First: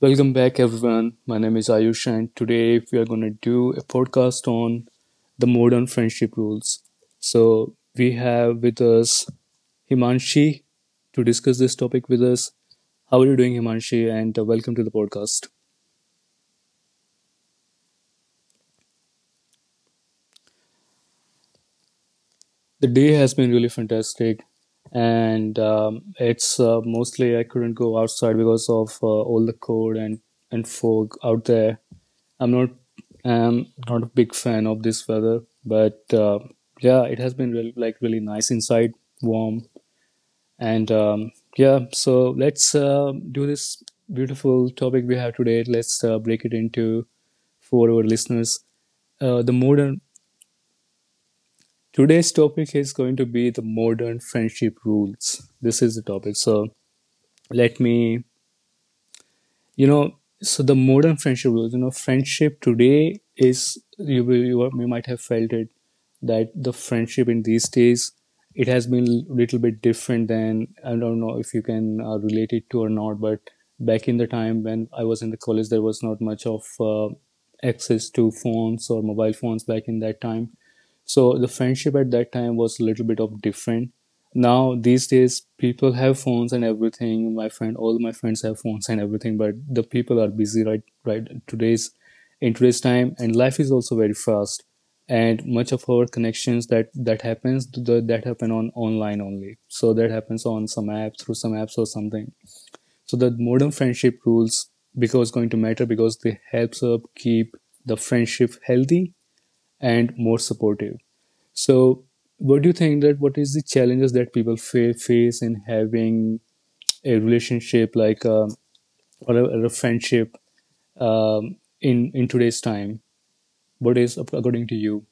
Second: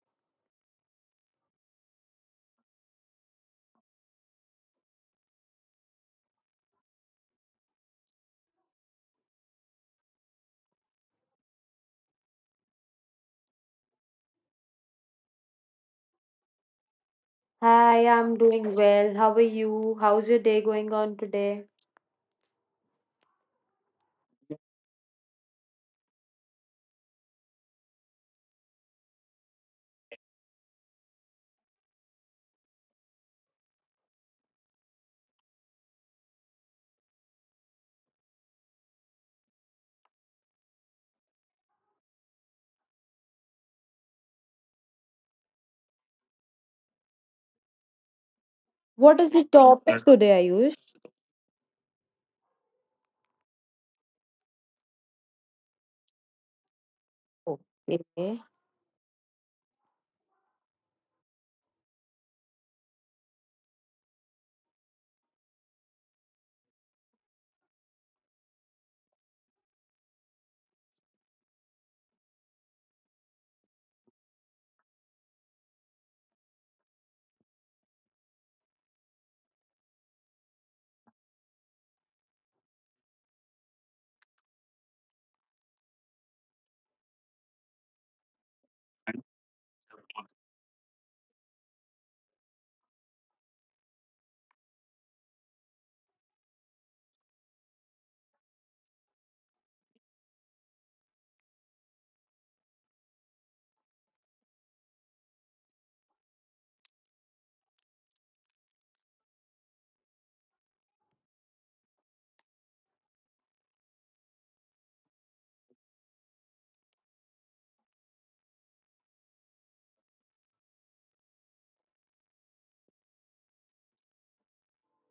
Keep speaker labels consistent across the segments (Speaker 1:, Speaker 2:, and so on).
Speaker 1: Welcome back, everyone. My name is Ayush, and today we are going to do a podcast on the modern friendship rules. So, we have with us Himanshi to discuss this topic with us. How are you doing, Himanshi? And welcome to the podcast.
Speaker 2: Hi, I'm doing well. How are you? How's your day going on today?
Speaker 1: The day has been really fantastic, and it's mostly I couldn't go outside because of all the cold and fog out there. I'm not not a big fan of this weather, but yeah, it has been really, like really nice inside, warm, and yeah. So let's do this beautiful topic we have today. Let's break it into for our listeners
Speaker 2: What is the
Speaker 1: the modern
Speaker 2: topic today, Ayush?
Speaker 1: Today's topic is going to be the modern friendship rules. This is the topic. So let me,
Speaker 2: Okay.
Speaker 1: so the modern friendship rules. You know, friendship today is you will- you, are- you might have felt it that the friendship in these days, it has been a little bit different than, I don't know if you can relate it to or not, but back in the time when I was in the college, there was not much of access to phones or mobile phones back in that time, so the friendship at that time was a little bit of different. Now these days people have phones and everything. My friend, all my friends have phones and everything, but the people are busy right today's in today's time, and life is also very fast. And much of our connections that happen on online only. So that happens on some app through some apps or something. So the modern friendship rules because going to matter because they helps up keep the friendship healthy and more supportive. So, what do you think that what is the challenges that people face in having a relationship, like or a friendship in today's time? What is according to you?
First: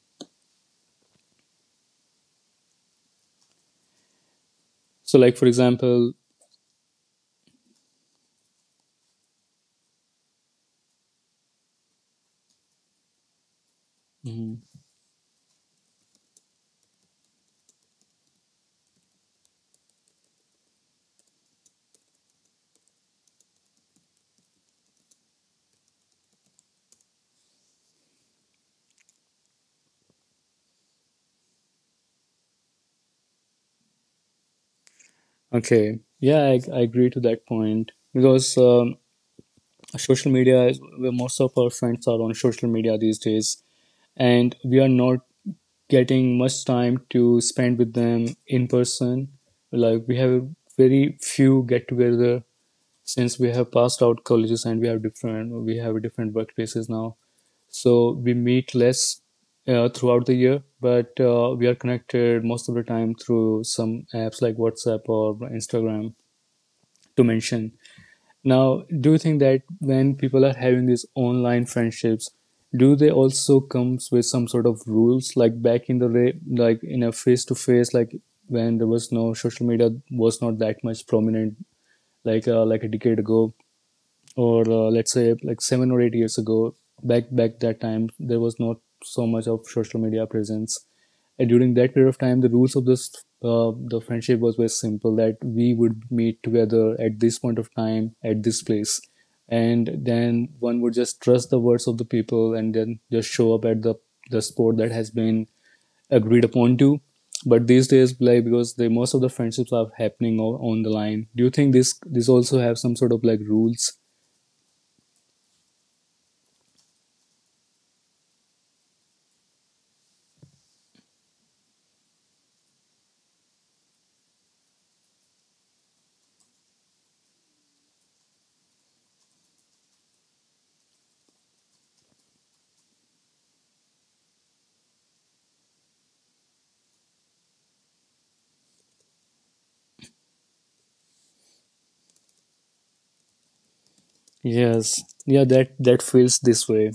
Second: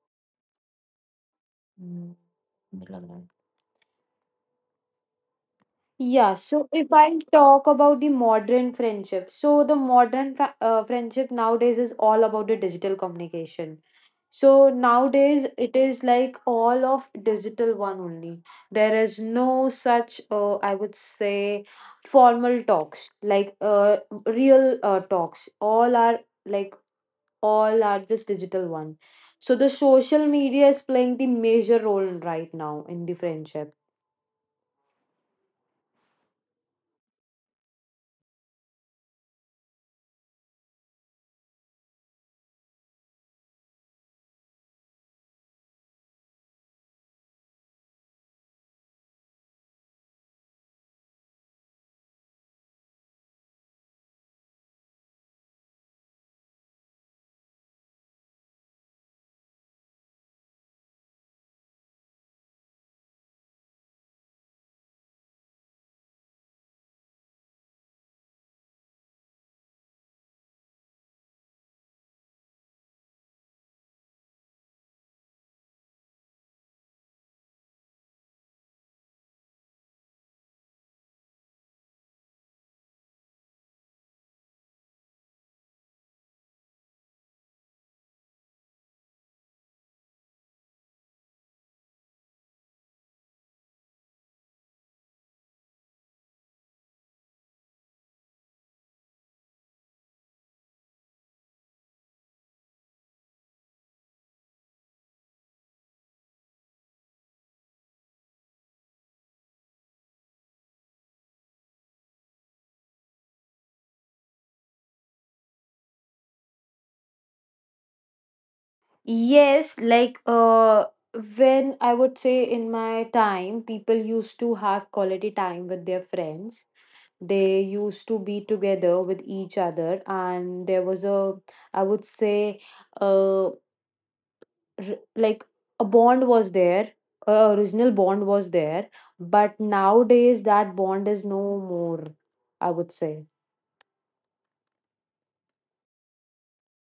Speaker 2: Hmm.
Speaker 1: So, like, for example.
Speaker 2: Yeah, so if I talk about the modern friendship, so the modern friendship nowadays is all about the digital communication.
Speaker 1: Mhm.
Speaker 2: So nowadays it is like all of digital one only. There is no such, I would say, formal talks like real talks. All are like all are just digital one. So the social media is playing the major role right now in the friendship.
Speaker 1: Okay, yeah, I agree to that point, because social media is where most of our friends are on social media these days, and we are not getting much time to spend with them in person. Like we have very few get together since we have passed out colleges, and we have different workplaces now, so we meet less throughout the year, but we are connected most of the time through some apps like WhatsApp or Instagram, to mention. Now, do you think that when people are having these online friendships, do they also comes with some sort of rules like back in the day, like in a face to face, like when there was no social media, was not that much prominent, like a decade ago, or let's say like 7 or 8 years ago? Back that time there was not so much of social media presence, and during that period of time the rules of this the friendship was very simple, that we would meet together at this point of time at this place, and then one would just trust the words of the people and then just show up at the spot that has been agreed upon to. But these days, like, because the most of the friendships are happening on, the line, do you think this also have some sort of like rules?
Speaker 2: Yes, like when I would say in my time, people used to have quality time with their friends. They used to be together with each other, and there was a, I would say, uh, like a bond was there, a original bond was there, but nowadays that bond is no more, I would say.
Speaker 1: Yes, yeah, that feels this way.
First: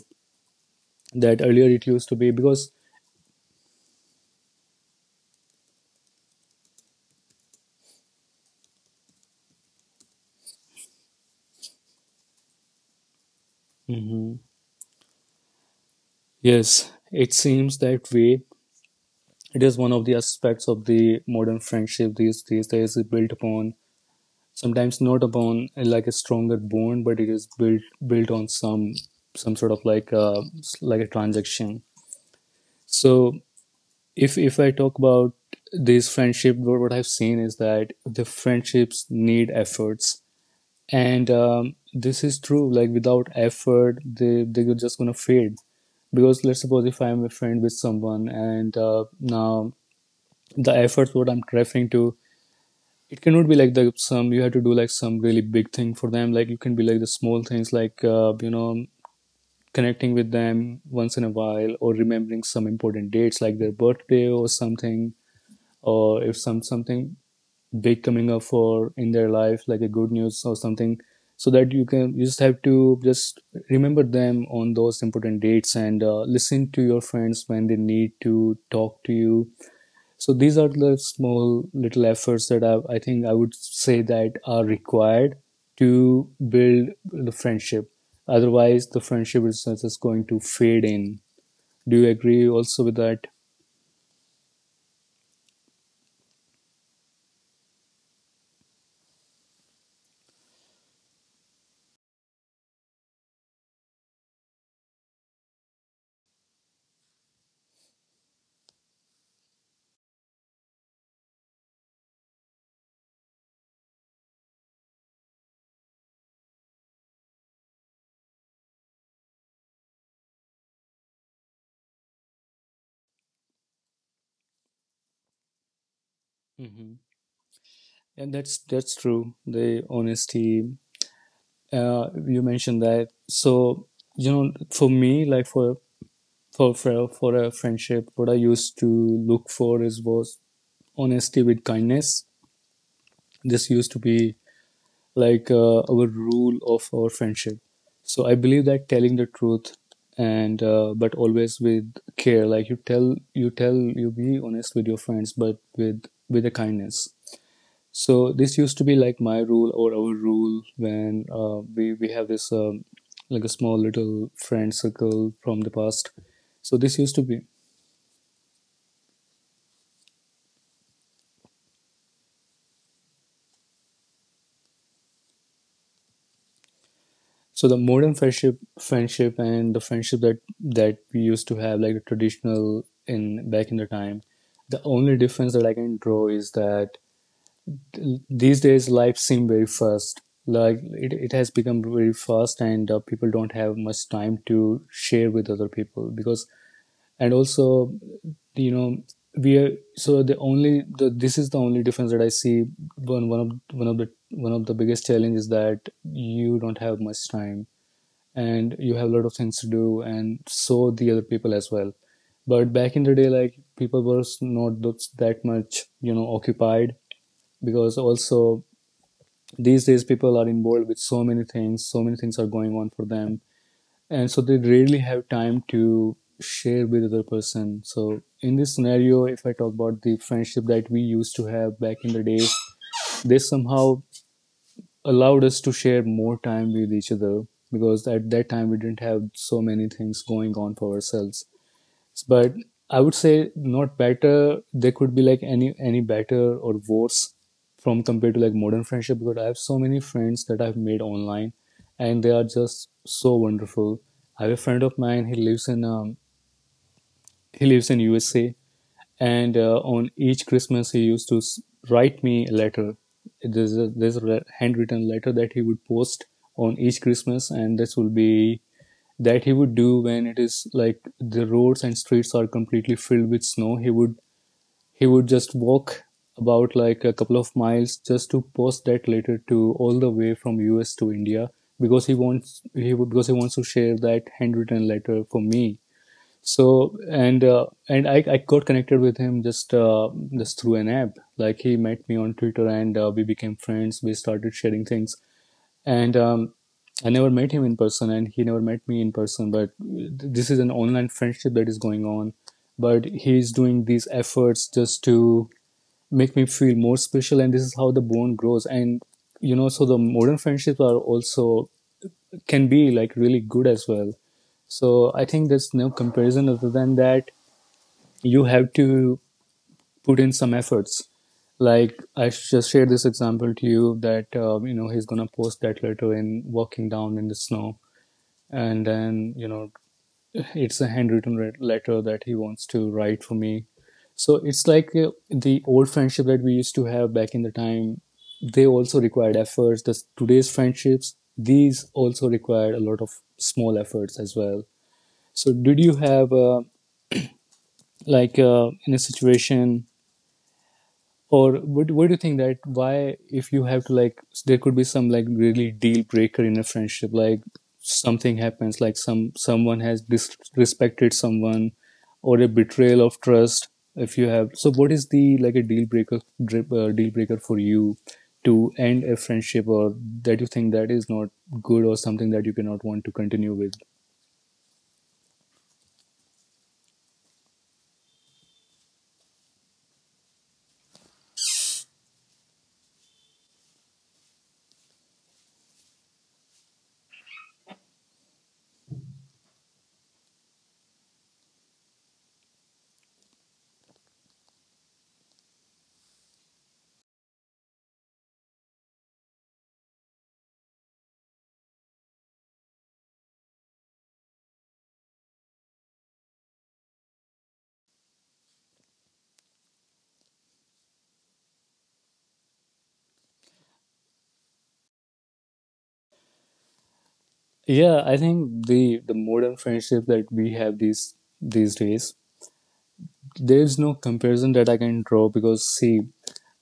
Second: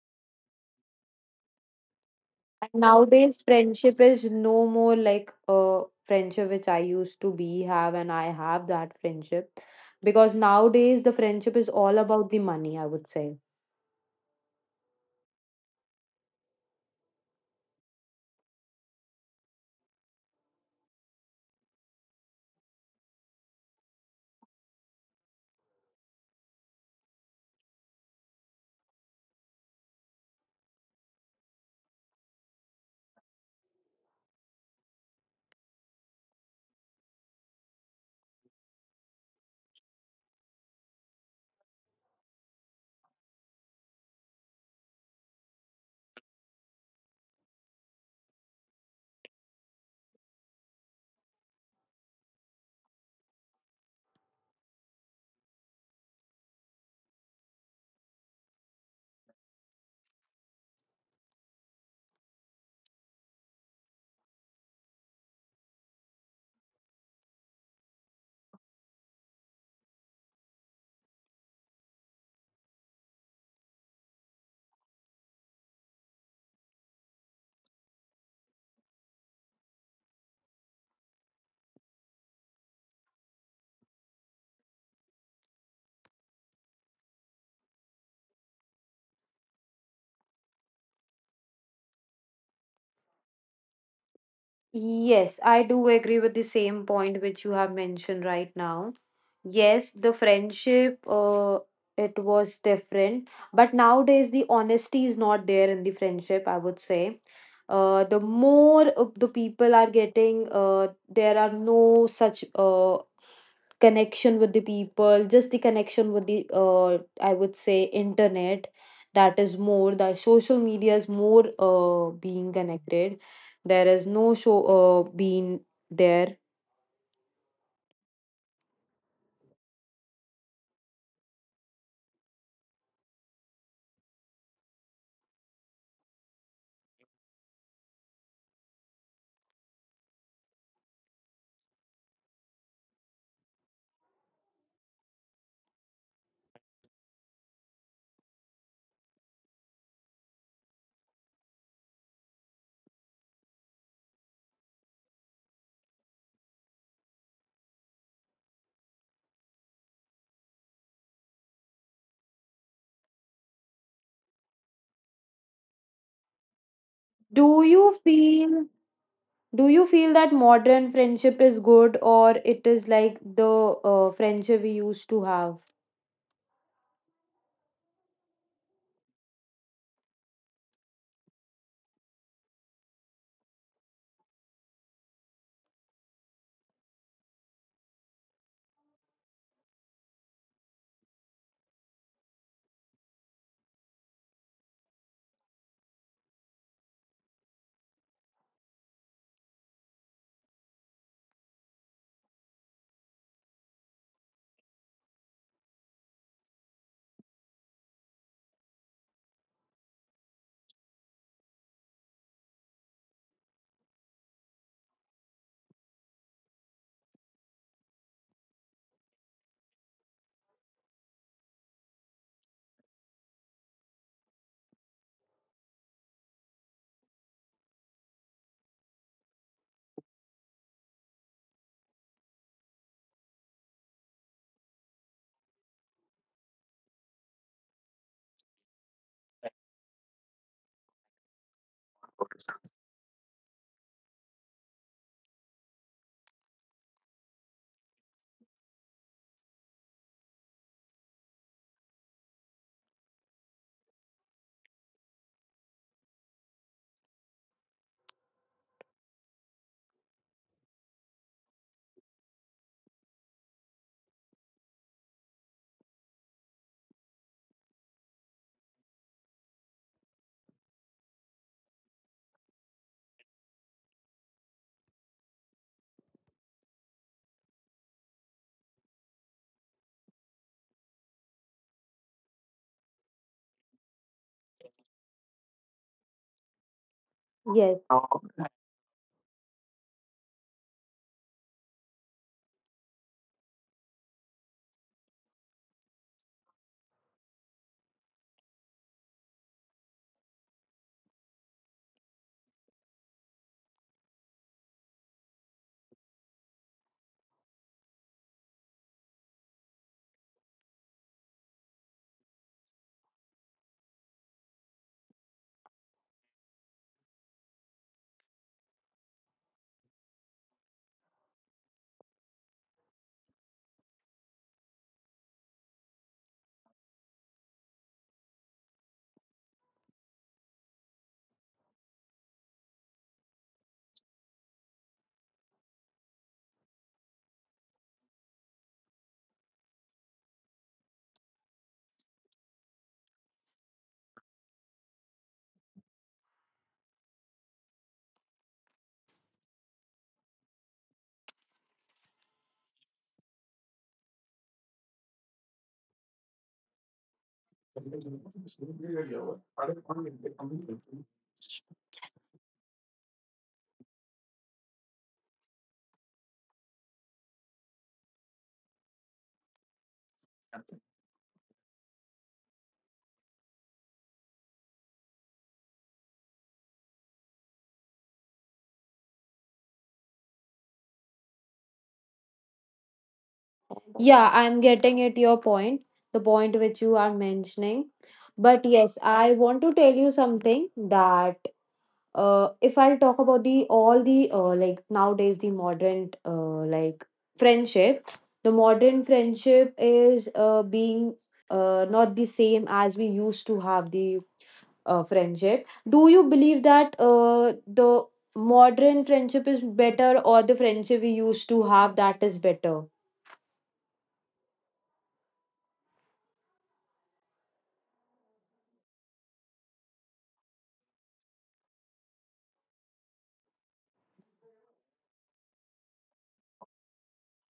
Speaker 1: That earlier it used to be
Speaker 2: And
Speaker 1: because.
Speaker 2: nowadays friendship is no more like a friendship which I used to be have, and I have that friendship because nowadays the friendship is all about the money, I would say.
Speaker 1: Mhm. Yes, it seems that way. It is one of the aspects of the modern friendship, these days is built upon sometimes, not upon like a stronger bond, but it is built on some sort of like a transaction. So if I talk about these friendship, what I've seen is that the friendships need efforts, and this is true, like without effort they're just gonna fade. Because let's suppose if I'm a friend with someone and now, the efforts what I'm referring to, it cannot be like the some you have to do, like some really big thing for them. Like you can be like the small things, like connecting with them once in a while, or remembering some important dates like their birthday or something, or if some something big coming up for in their life like a good news or something, so that you can, you just have to just remember them on those important dates, and listen to your friends when they need to talk to you. So these are the small little efforts that I think I would say that are required to build the friendship, otherwise the friendship is just going to fade in. Do you agree also with that?
Speaker 2: Yes, I do agree with the same point which you have mentioned right now. Yes, the friendship, it was different, but nowadays the honesty is not there in the friendship, I would say. The more of the people are getting, there are no such connection with the people, just the connection with the, I would say, internet. That is more. The social media is more being connected. There is no show being there.
Speaker 1: Mm-hmm. And that's true, the honesty, you mentioned that. So, for me, like for a friendship, what I used to look for is was honesty with kindness. This used to be like our rule of our friendship. So I believe that telling the truth, and but always with care. Like you be honest with your friends, but with a kindness. So this used to be like my rule or our rule when we have this like a small little friend circle from the past. So this
Speaker 2: Do
Speaker 1: used to
Speaker 2: you
Speaker 1: be.
Speaker 2: feel, do you feel that modern friendship is good or it is like the friendship we used to have?
Speaker 1: So the modern friendship, and the friendship that we used to have, like a traditional in back in the time. The only difference that I can draw is that these days life seem very fast. Like it has become very fast, and people don't have much time to share with other people, because and also you know we are so the only the this is the only difference that I see. One of the biggest challenges is that you don't have much time, and you have a lot of things to do, and so the other people as well. But back in the day, like, people were not that much you know occupied, because also these days people are involved with so many things are going on for them, and so they rarely have time to share with other person. So in this scenario, if I talk about the friendship that we used to have back in the day, they somehow allowed us to share more time with each other, because at that time we didn't have so many things going on for ourselves. But I would say not better. They could be like any better or worse from compared to like modern friendship, because I have so many friends that I've made online, and they are just so wonderful. I have a friend of mine. He lives in USA, and on each Christmas he used to write me a letter. There's a handwritten letter that he would post on each Christmas, and this will be that he would do when it is like the roads and streets are completely filled with snow. He would just walk about like a couple of miles just to post that letter to all the way from US to India, because he wants to share that handwritten letter for me. So,
Speaker 2: Yes.
Speaker 1: and I got connected with him just through an app. Like he met me on Twitter, and we became friends, we started sharing things. And I never met him in person, and he never met me in person. But this is an online friendship that is going on. But he's doing these efforts just to make me feel more special, and this is how the bond grows. And so the modern friendships are also can be like really good as well. So I think there's no comparison other than that. You have to put in some efforts. Like I just shared this example to you, that he's gonna post that letter in walking down in the snow, and then it's a handwritten letter that he wants to write for me. So it's like the old friendship that we used to have back in the time, they also required efforts, the today's friendships these also required a lot of small efforts as well. So did you have like in a situation? Or what do you think that why, if you have to like, there could be some like really deal breaker in a friendship, like something happens, like someone has disrespected someone, or a betrayal of trust. If you have, so what is the like a deal breaker, deal breaker for you to end a friendship, or that you think that is not good, or something that you cannot want to continue with?
Speaker 2: Yeah, I'm getting at your point, the point which you are mentioning, but yes, I want to tell you something, that if I'll talk about the all the, like nowadays, the modern, like friendship, the modern friendship is being not the same as we used to have the friendship. Do you believe that the modern friendship is better or the friendship we used to have that is better?
Speaker 1: Yeah, I think the modern friendship that we have these days. There's no comparison that I can draw because, see,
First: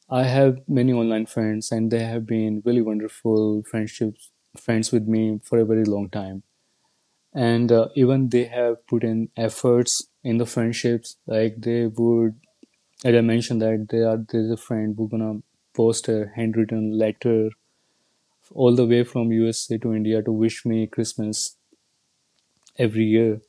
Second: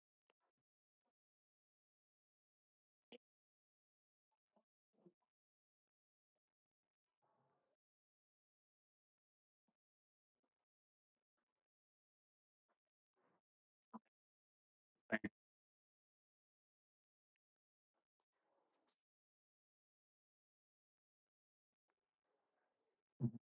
Speaker 1: I have many online friends and they have been really wonderful friendships, friends with me for a very long time. And even they have put in efforts in the friendships. Like they would, as I mentioned, that they are there's a friend who's gonna post a handwritten letter all the way from USA to India to wish me Christmas every year.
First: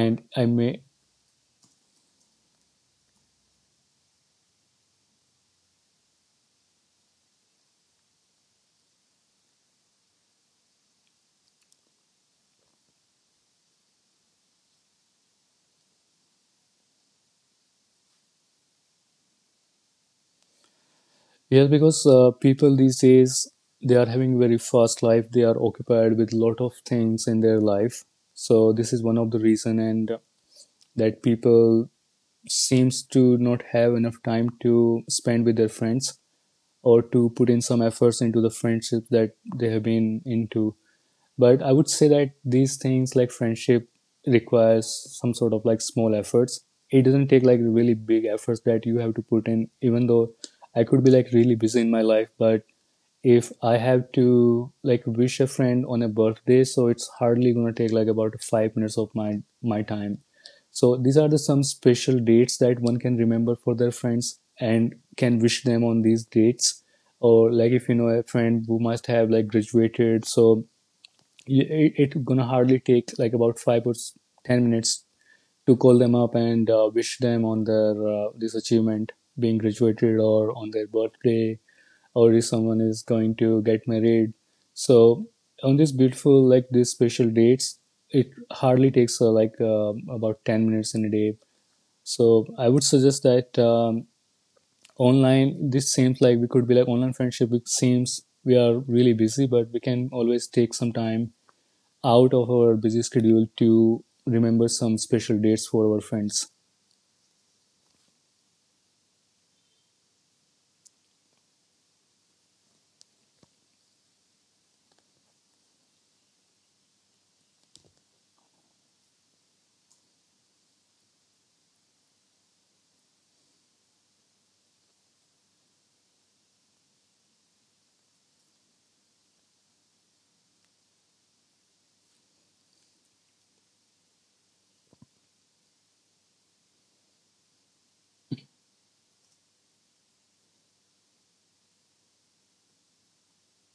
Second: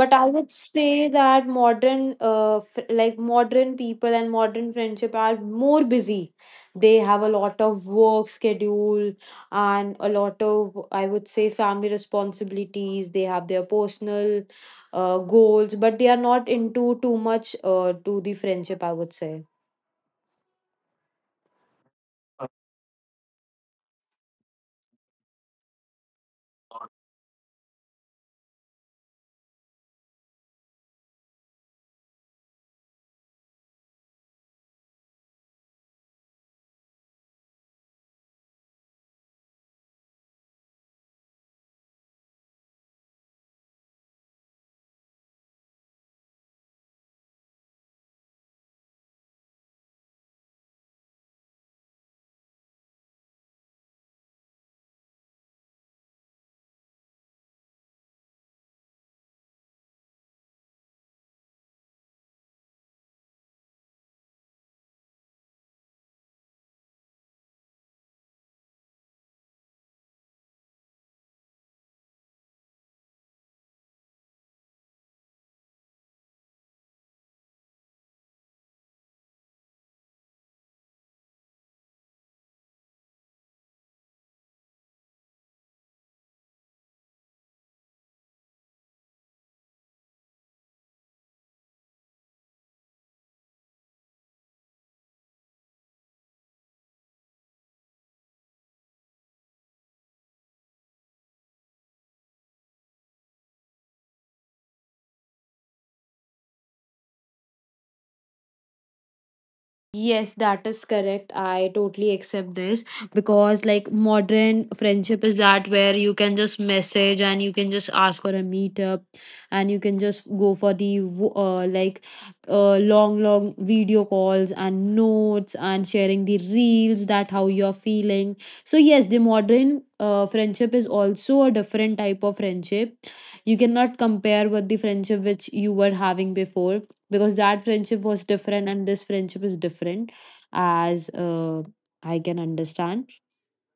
Speaker 2: But I
Speaker 1: I
Speaker 2: would
Speaker 1: may.
Speaker 2: say that modern, like modern people and modern friendship are more busy. They have a lot of work schedule, and a lot of, I would say, family responsibilities. They have their personal goals, but they are not into too much to the friendship, I would say.
Speaker 1: Yes, because people these days, they are having very fast life. They are occupied with lot of things in their life. So this is one of the reason, and that people seems to not have enough time to spend with their friends or to put in some efforts into the friendship that they have been into. But I would say that these things like friendship requires some sort of like small efforts. It doesn't take like really big efforts that you have to put in. Even though I could be like really busy in my life, but if I have to like wish a friend on a birthday, so it's hardly going to take like about 5 minutes of my time. So these are the some special dates that one can remember for their friends and can wish them on these dates. Or like if you know a friend who must have like graduated, so y- it, gonna hardly take like about 10 minutes to call them up and wish them on their this achievement, being graduated, or on their birthday, or if someone is going to get married. So on this beautiful like these special dates, it hardly takes about 10 minutes in a day. So I would suggest that online, this seems like we could be like online friendship. It seems we are really busy, but we can always take some time out of our busy schedule to remember some special dates for our friends.
Speaker 2: Yes, that is correct. I totally accept this because, like, modern friendship is that where you can just message and you can just ask for a meetup, and you can just go for the like long, long video calls and notes and sharing the reels that how you're feeling. So, yes, the modern friendship is also a different type of friendship. You cannot compare with the friendship which you were having before, because that friendship was different and this friendship is different, as I can understand.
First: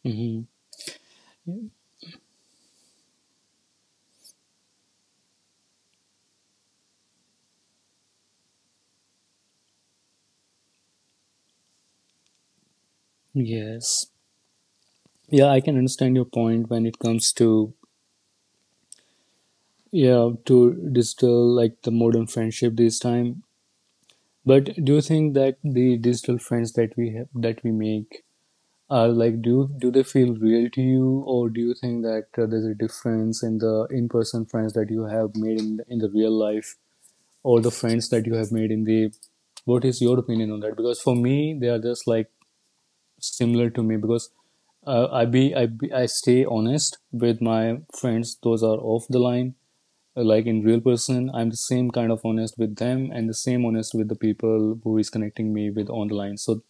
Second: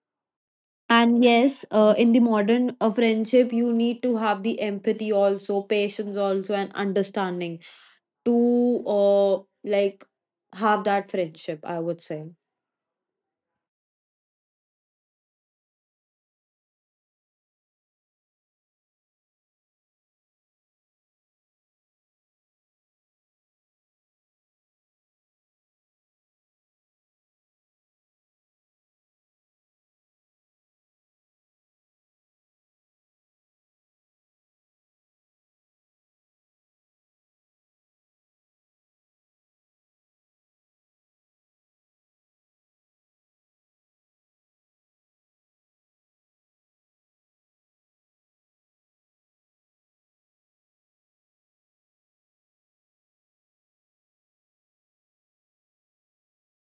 Speaker 1: Hmm.
Speaker 2: And yes, in the modern friendship you need to have the empathy also, patience also, and understanding to uh, like have that friendship, I would say.
Speaker 1: Yes. Yeah, I can understand your point when it comes to yeah to digital like the modern friendship this time. But do you think that the digital friends that we have that we make are like, do do they feel real to you, or do you think that there's a difference in the in-person friends that you have made in the real life, all the friends that you have made in the, what is your opinion on that? Because for me they are just like similar to me, because I stay honest with my friends those are off the line. Like in real person, I'm the same kind of honest with them, and the same honest with the people who is connecting me with on the line. So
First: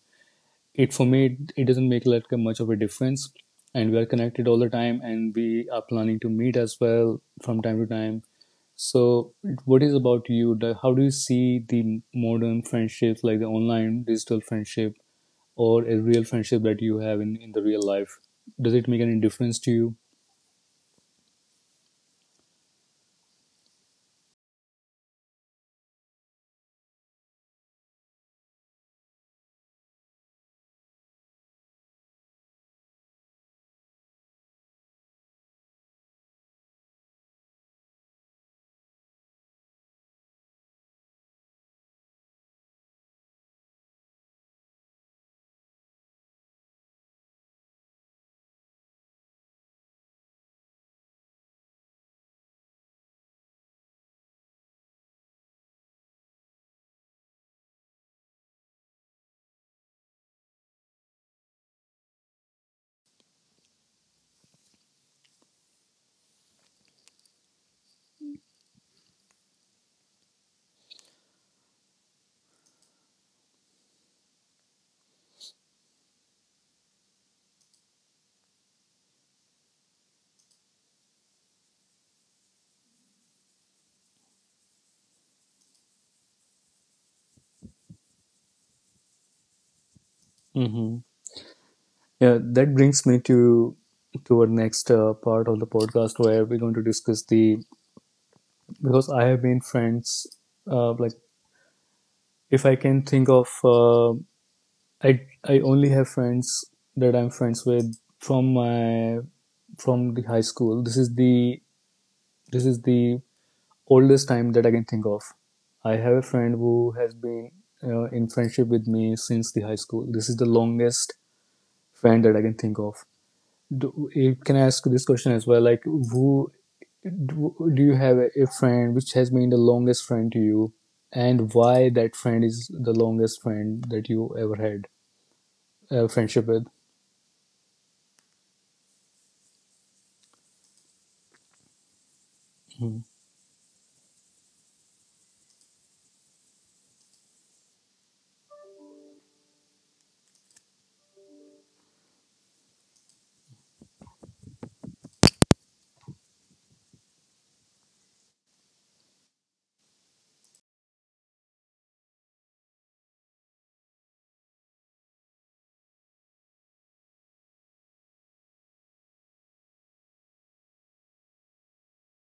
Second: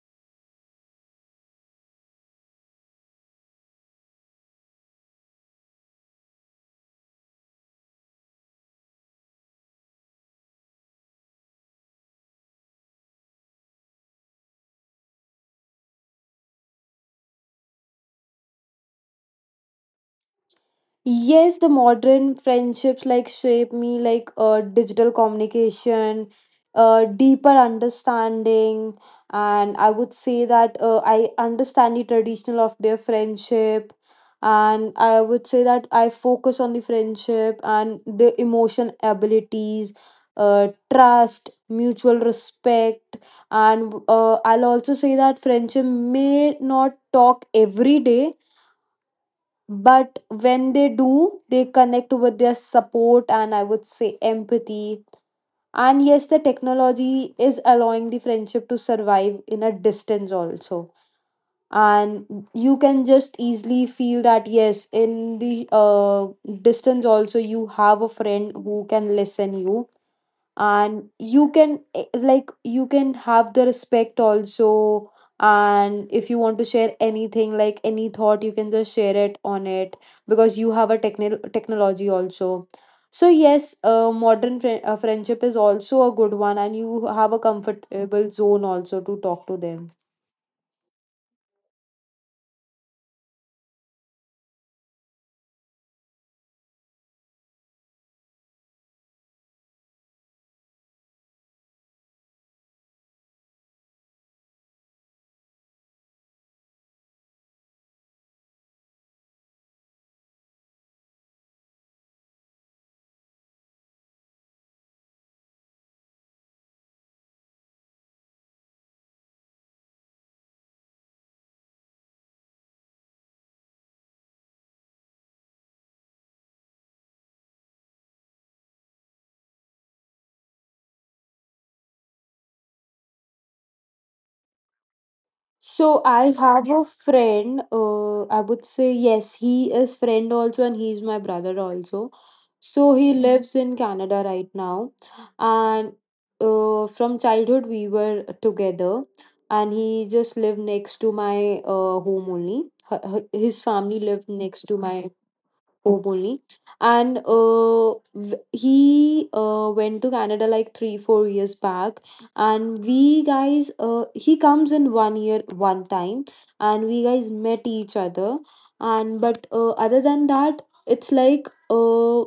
Speaker 1: it, for me it doesn't make like much of a difference. And we are connected all the time, and we are planning to meet as well from time to time. So, what is about you? Like, how do you see the modern friendships, like the online digital friendship or a real friendship that you have in the real life? Does it make any difference to you?
Speaker 2: Yes, the modern friendships like shape me, like digital communication, deeper understanding, and I would say that I understand the traditional of their friendship, and I would say that I focus on the friendship and the emotion abilities, trust, mutual respect, and I'll also say that friendship may not talk every day, but when they do, they connect with their support and, I would say, empathy. And yes, the technology is allowing the friendship to survive in a distance also. And you can just easily feel that yes, in the distance also you have a friend who can listen you, and you can, like, you can have the respect also, and if you want to share anything, like any thought, you can just share it on it because you have a technology also. So yes, modern friendship is also a good one, and you have a comfortable zone also to talk to them.
Speaker 1: Hmm. Yeah, that brings me to our next part of the podcast where we're going to discuss the, because I have been friends, uh, like if I can think of, I only have friends that I'm friends with from my, from the high school. This is the, this is the oldest time that I can think of. I have a friend who has been in friendship with me since the high school. This is the longest friend that I can think of. Do, can I ask this question as well? Like, do, you have a friend which has been the longest friend to you, and why that friend is the longest friend that you ever had
Speaker 2: So
Speaker 1: a
Speaker 2: I
Speaker 1: friendship with?
Speaker 2: have a friend. I would say yes, he is friend also, and he's my brother also. So he, Mhm, lives in Canada right now, and from childhood we were together, and he, hope only. And he went to Canada like three, 4 years back. And we guys, he comes in 1 year, one time, and we guys met each other. And but other than that, it's like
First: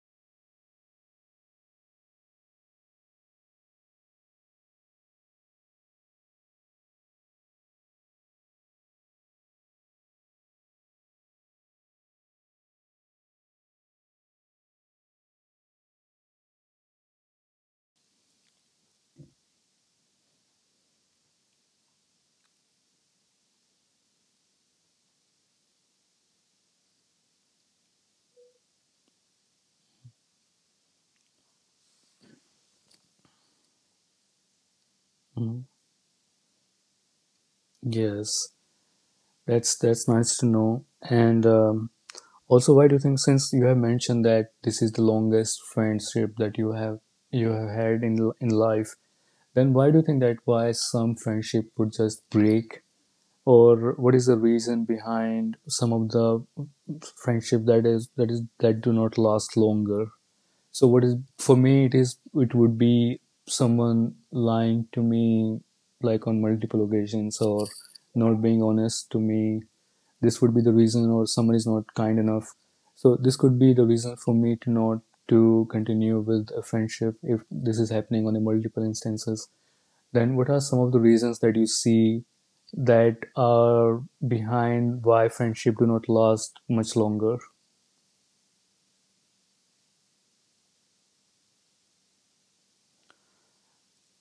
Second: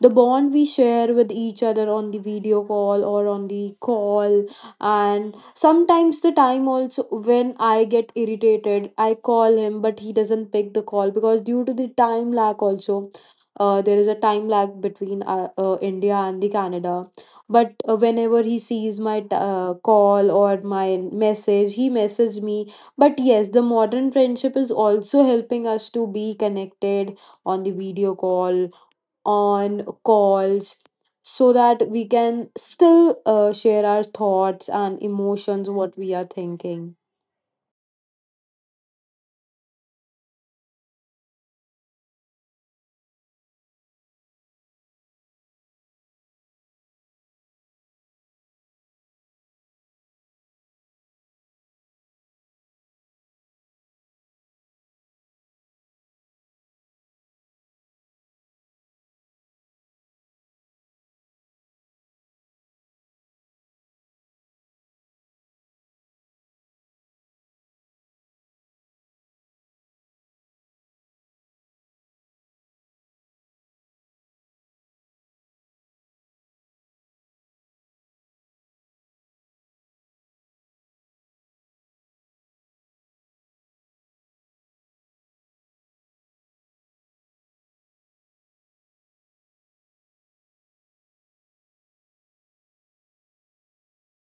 Speaker 2: the bond we share with each other on the video call or on the call, and sometimes the time also when I get irritated, I call him, but he doesn't pick the call because due to the time lag also, there is a time lag between India and the Canada. But whenever he sees my call or my message, he message me. But yes, the modern friendship is also helping us to be connected on the video call, on calls, so that we can still share our thoughts and
Speaker 1: Mhm.
Speaker 2: emotions, what we are thinking.
Speaker 1: Yes, that's nice to know. And also, why do you think, since you have mentioned that this is the longest friendship that you have had in life, then why do you think that why some friendship would just break? Or what is the reason behind some of the friendship that do not last longer? So what is, for me it is, it would be someone lying to me, like on multiple occasions, or not being honest to me. This would be the reason, or someone is not kind enough. So this could be the reason for me to not, to continue with a friendship, if this is happening on a multiple instances. Then what are some of the reasons that you see that are behind why friendship do not last much longer?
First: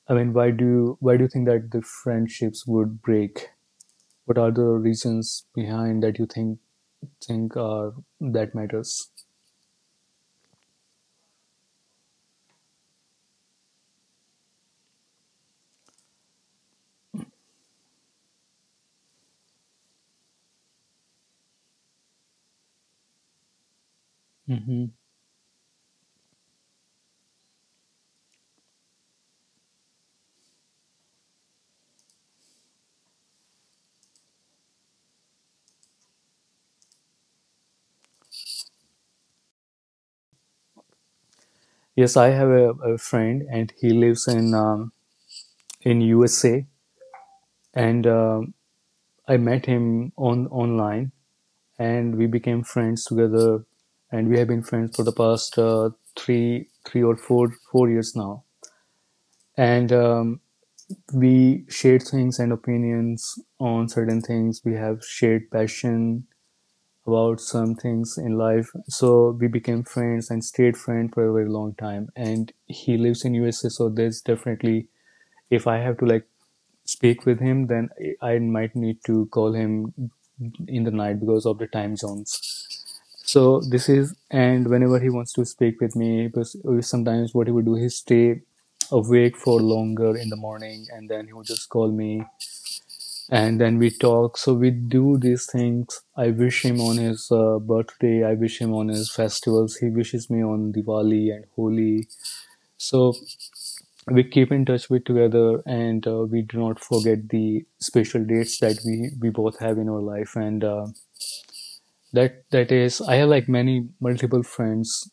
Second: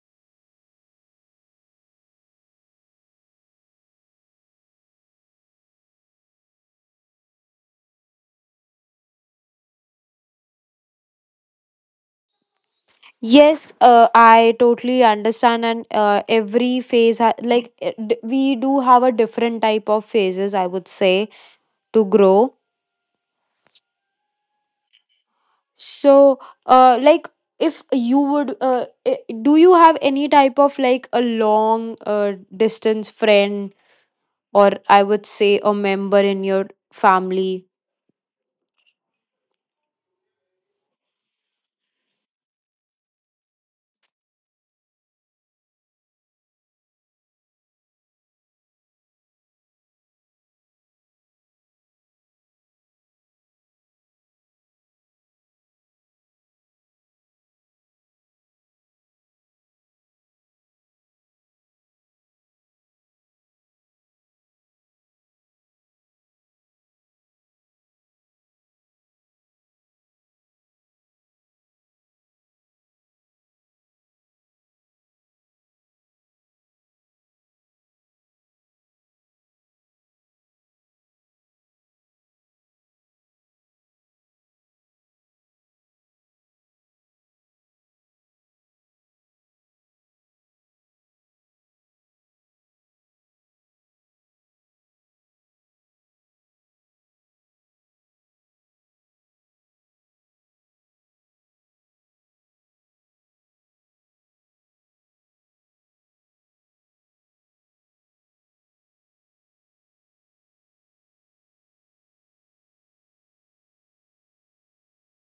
Speaker 1: I mean, why do you think that the friendships would break? What are the reasons behind that you think are, that matters?
Speaker 2: Yes, I totally understand, and every phase, like we do have a different type of phases, I would say, to grow.
Speaker 1: Hmm.
Speaker 2: So, like if you would, do you have any type of like a long distance friend, or I would say a member in your family?
Speaker 1: Yes, I have a friend, and he lives in USA, and I met him on online, and we became friends together, and we have been friends for the past three or four years now, and we shared things and opinions on certain things. We have shared passion about some things in life, so we became friends and stayed friends for a very long time. And he lives in USA, so there's definitely, if I have to like speak with him, then I might need to call him in the night because of the time zones. So this is, and whenever he wants to speak with me, because sometimes what he would do, he stay awake for longer in the morning, and then he would just call me, and then we talk. So we do these things. I wish him on his birthday. I wish him on his festivals. He wishes me on Diwali and Holi. So we keep in touch with together, and we do not forget the special dates that we both have in our life. And that that is I have like many multiple friends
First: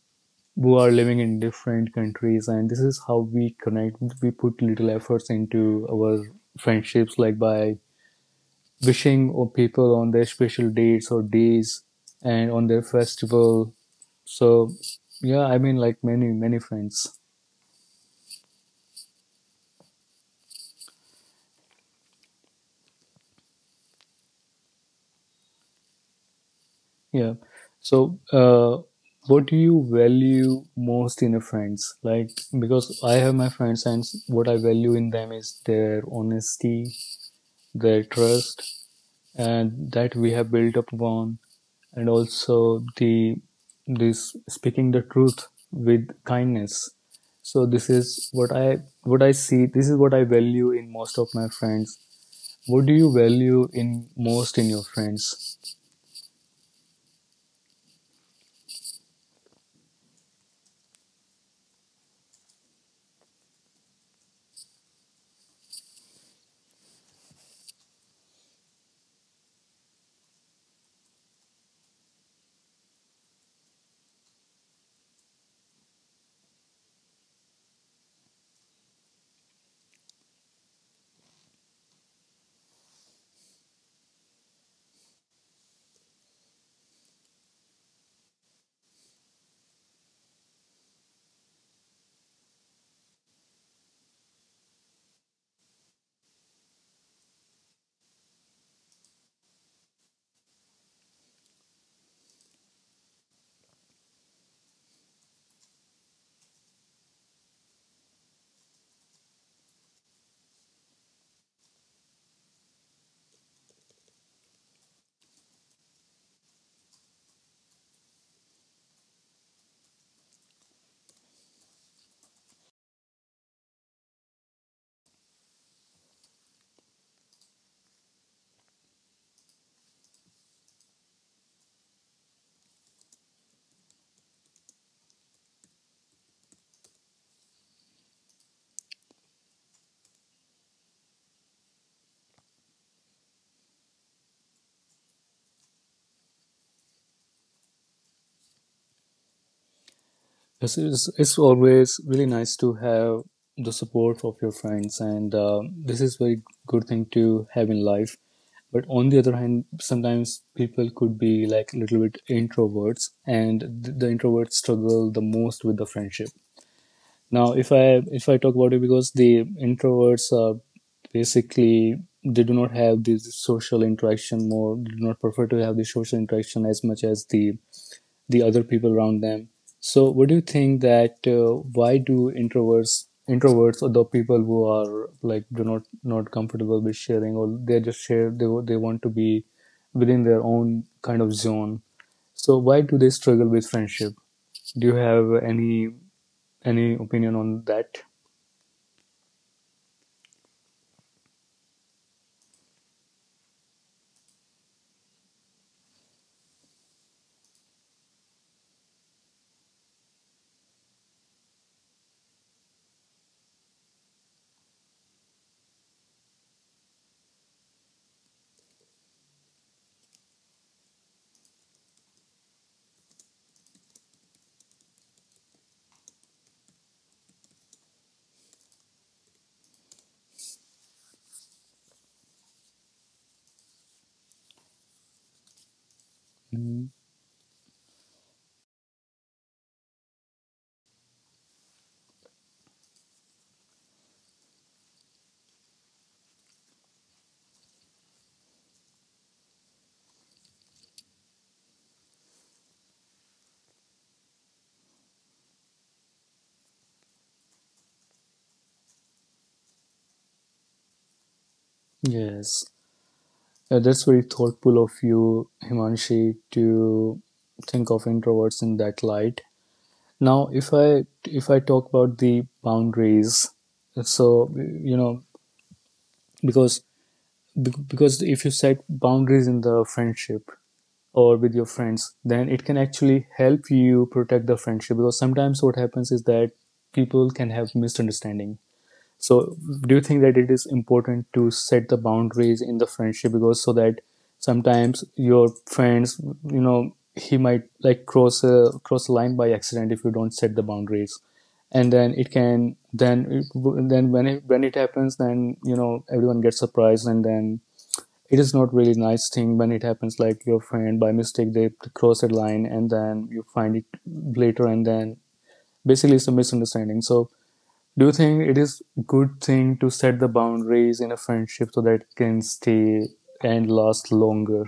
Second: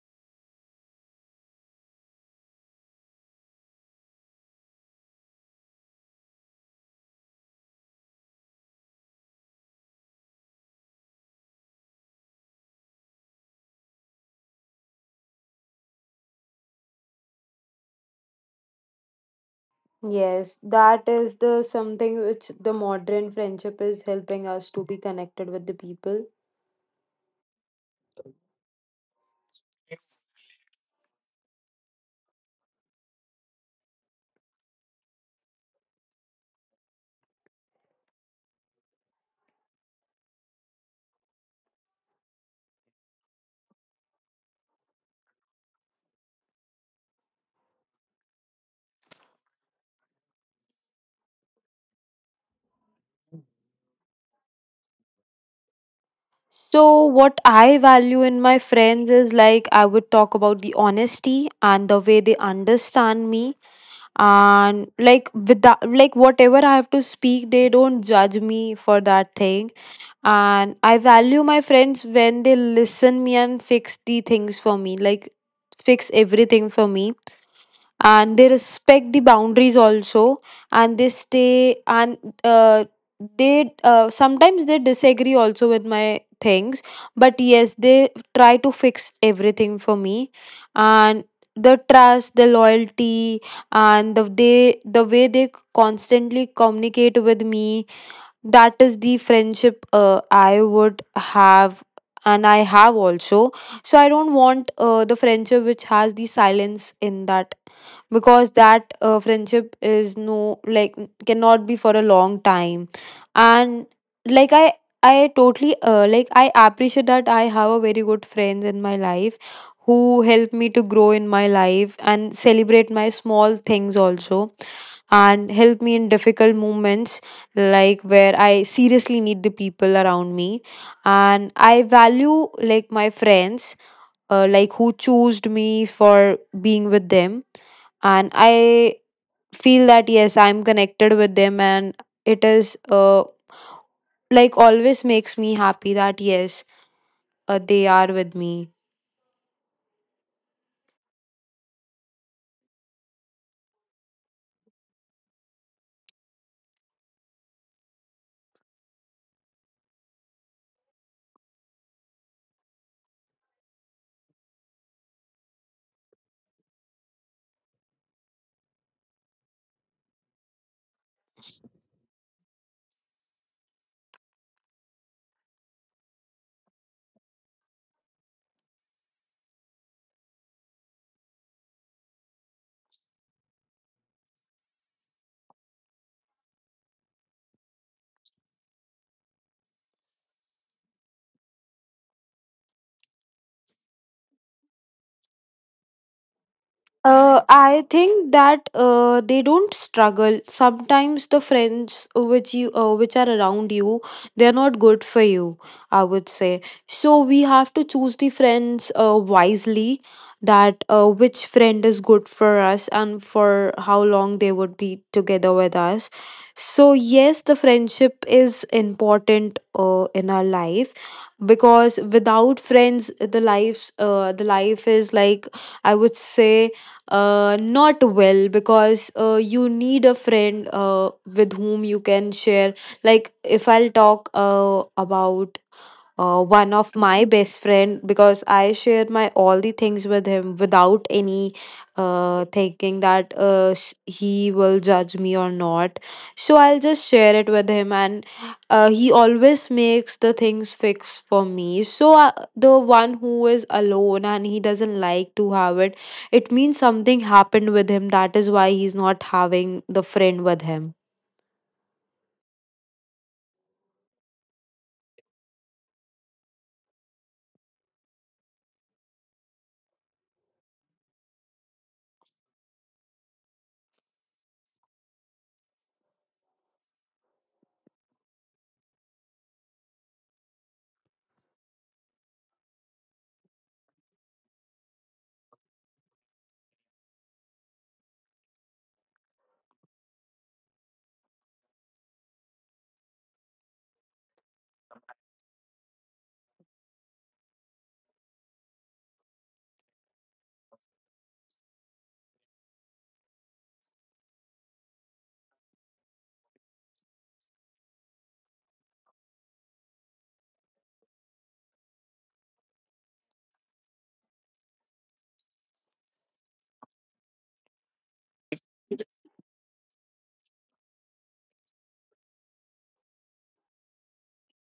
Speaker 1: who are living in different countries, and this is how we connect. We put little efforts into our friendships, like by wishing or people on their special dates or days and on their festival. So yeah, I mean like many friends.
Speaker 2: Yes, that is the something which the modern friendship is helping us to be connected with the people.
Speaker 1: Yeah. So, what do you value most in a friends? Like, because I have my friends, and what I value in them is their honesty, their trust, and that we have built up upon, and also the, this speaking the truth with kindness. So this is what I, what I see. This is what I value in most of my friends. What do you value in most in your friends?
Speaker 2: So, what I value in my friends is like I would talk about the honesty and the way they understand me, and like with that, like whatever I have to speak, they don't judge me for that thing. And I value my friends when they listen me and fix the things for me, like fix everything for me, and they respect the boundaries also, and they stay, and uh, they, sometimes they disagree also with my things, but yes, they try to fix everything for me, and the trust, the loyalty, and the, they, the way they constantly communicate with me, that is the friendship I would have, and I have also. So I don't want the friendship which has the silence in that, because that friendship is no like, cannot be for a long time. And like I, I totally, like I appreciate that I have a very good friends in my life, who help me to grow in my life and celebrate my small things also, and help me in difficult moments, like where I seriously need the people around me. And I value like my friends, like who chose me for being with them, and I feel that yes, I'm connected with them, and it is, like, always makes me happy that yes, they are with me.
Speaker 1: Yes, it's always really nice to have the support of your friends, and this is very good thing to have in life. But on the other hand, sometimes people could be like a little bit introverts, and the introverts struggle the most with the friendship. Now, if I talk about it, because the introverts are basically, they do not have this social interaction more, they do not prefer to have the social interaction as much as the other people around them. So, what do you think that why do introverts introverts, or the people who are like, do not comfortable with sharing, or they just share, they want to be within their own kind of zone. So, why do they struggle with friendship? Do you have any opinion on
Speaker 2: I
Speaker 1: that?
Speaker 2: think that they don't struggle. Sometimes the friends which you, which are around you, they're not good for you, I would say. So we have to choose the friends wisely. That which friend is good for us and for how long they would be together with us. So yes, the friendship is important in our life, because without friends, the lives the life is like, I would say, not well, because you need a friend with whom you can share. Like, if I'll talk about one
Speaker 1: Mm.
Speaker 2: of my best friend, because I shared my all the things with him without any thinking that he will judge me or not. So I'll just share it with him, and he always makes the things fix for me. So the one who is alone and he doesn't like to have it, it means something happened with him. That is why he's not having the friend with him.
Speaker 1: Yes. That's very thoughtful of you, Himanshi, to think of introverts in that light. Now, if I talk about the boundaries, so you know, because because if you set boundaries in the friendship or with your friends, then it can actually help you protect the friendship, because sometimes what happens is that people can have misunderstanding. So, do you think that it is important to set the boundaries in the friendship? Because so that sometimes your friends, you know, he might like cross a line by accident if you don't set the boundaries, and then it can, then when it, when it happens, then you know everyone gets surprised, and then it is not really nice thing when it happens like your friend by mistake they cross a line, and then you find it later, and then basically it's a misunderstanding. So do you think it is good thing to set the boundaries in a friendship, so that it can stay and last longer?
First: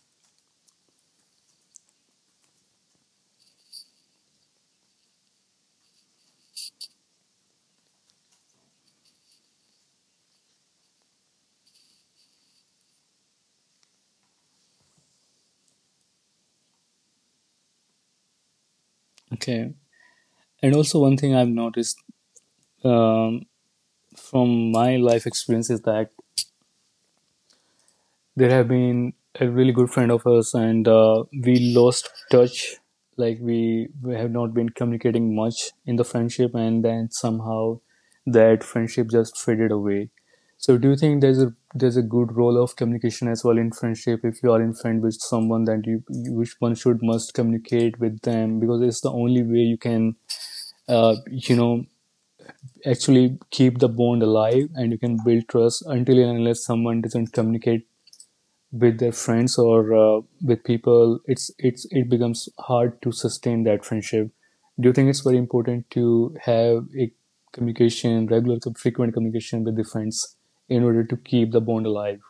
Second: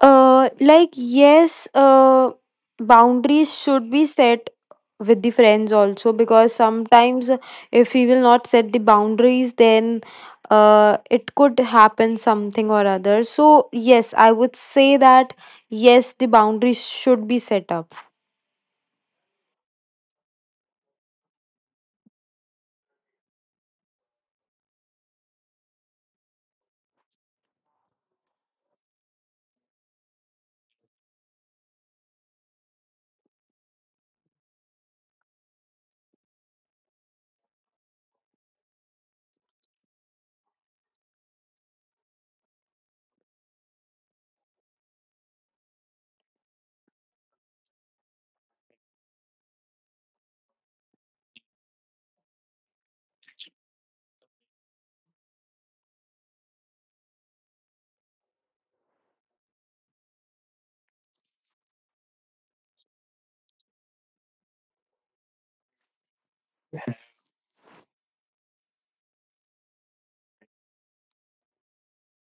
Speaker 2: Like yes, boundaries should be set with the friends also, because sometimes if we will not set the boundaries, then it could happen something or other. So yes, I would say that yes, the boundaries should be set up.
Speaker 1: Okay. And also one thing I've noticed, um, from my life experience is that, they have been a really good friend of us, and we lost touch. Like we have not been communicating much in the friendship, and then somehow that friendship just faded away. So, do you think there's a, there's a good role of communication as well in friendship? If you are in friend with someone, that which one should must communicate with them, because it's the only way you can you know actually keep the bond alive, and you can build trust. Until and unless someone doesn't communicate with their friends, or with people, it's, it becomes hard to sustain that friendship. Do you think it's very important to have a communication, regular frequent communication with the friends in order to keep the bond alive?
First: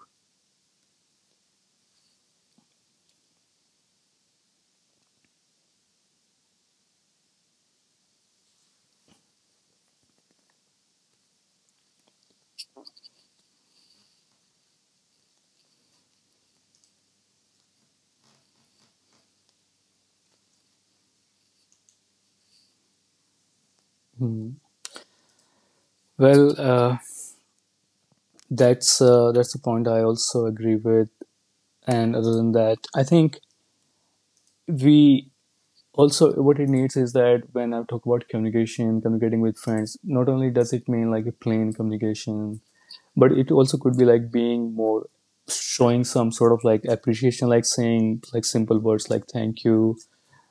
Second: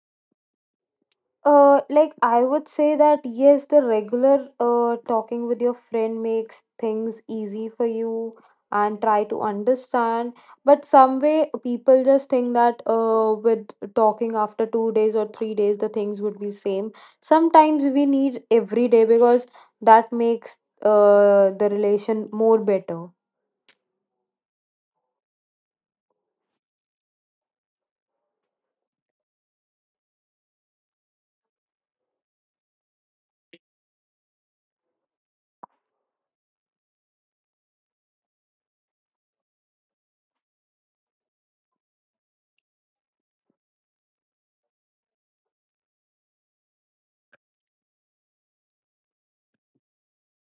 Speaker 2: Like I would say that yes, the regular talking with your friend makes things easy for you and try to understand. But some way people just think that with talking after 2 days or 3 days the things would be same. Sometimes we need every day, because that makes the relation more better.
Speaker 1: Hmm. Well, uh, that's, that's the point I also agree with. And other than that, I think we, also what it needs is that when I talk about communication, communicating with friends, not only does it mean like a plain communication, but it also could be like being more, showing some sort of like appreciation, like saying like simple words like thank you,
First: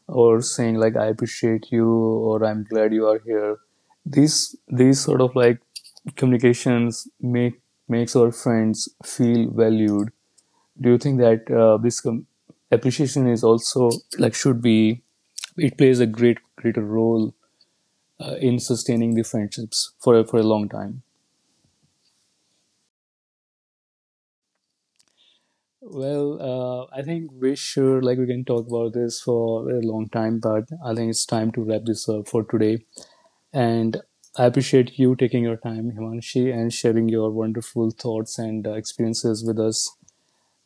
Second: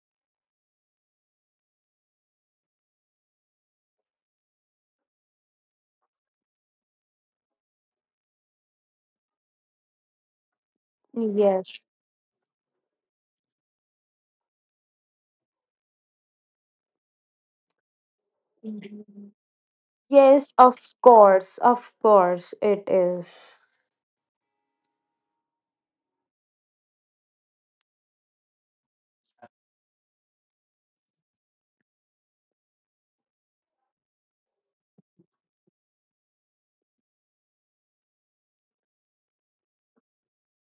Speaker 1: or saying like I appreciate you or I'm glad you are here. These sort of like communications make, makes our friends feel valued. Do you think that uh,
Speaker 2: Yes.
Speaker 1: this com- appreciation is also like should be, it plays a greater role in sustaining the friendships for a
Speaker 2: Yes,
Speaker 1: long time?
Speaker 2: of course it is.
Speaker 1: Well, I think we sure, like we can talk about this for a long time, but I think it's time to wrap this up for today. And I appreciate you taking your time, Himanshi, and sharing your wonderful thoughts and experiences with us.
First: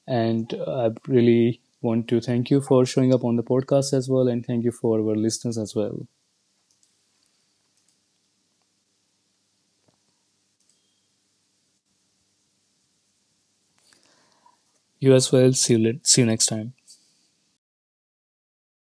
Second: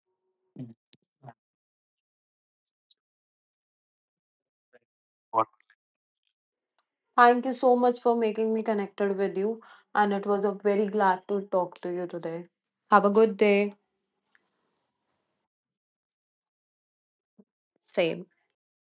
Speaker 1: And I really want to thank you for showing up on the podcast as well, and thank you for our listeners as well.
Speaker 2: Thank you so much for making me connected with you, and it was a very glad to talk to you today. Have a good day.
Speaker 1: You as well. See you, see you next time.
Speaker 2: Same.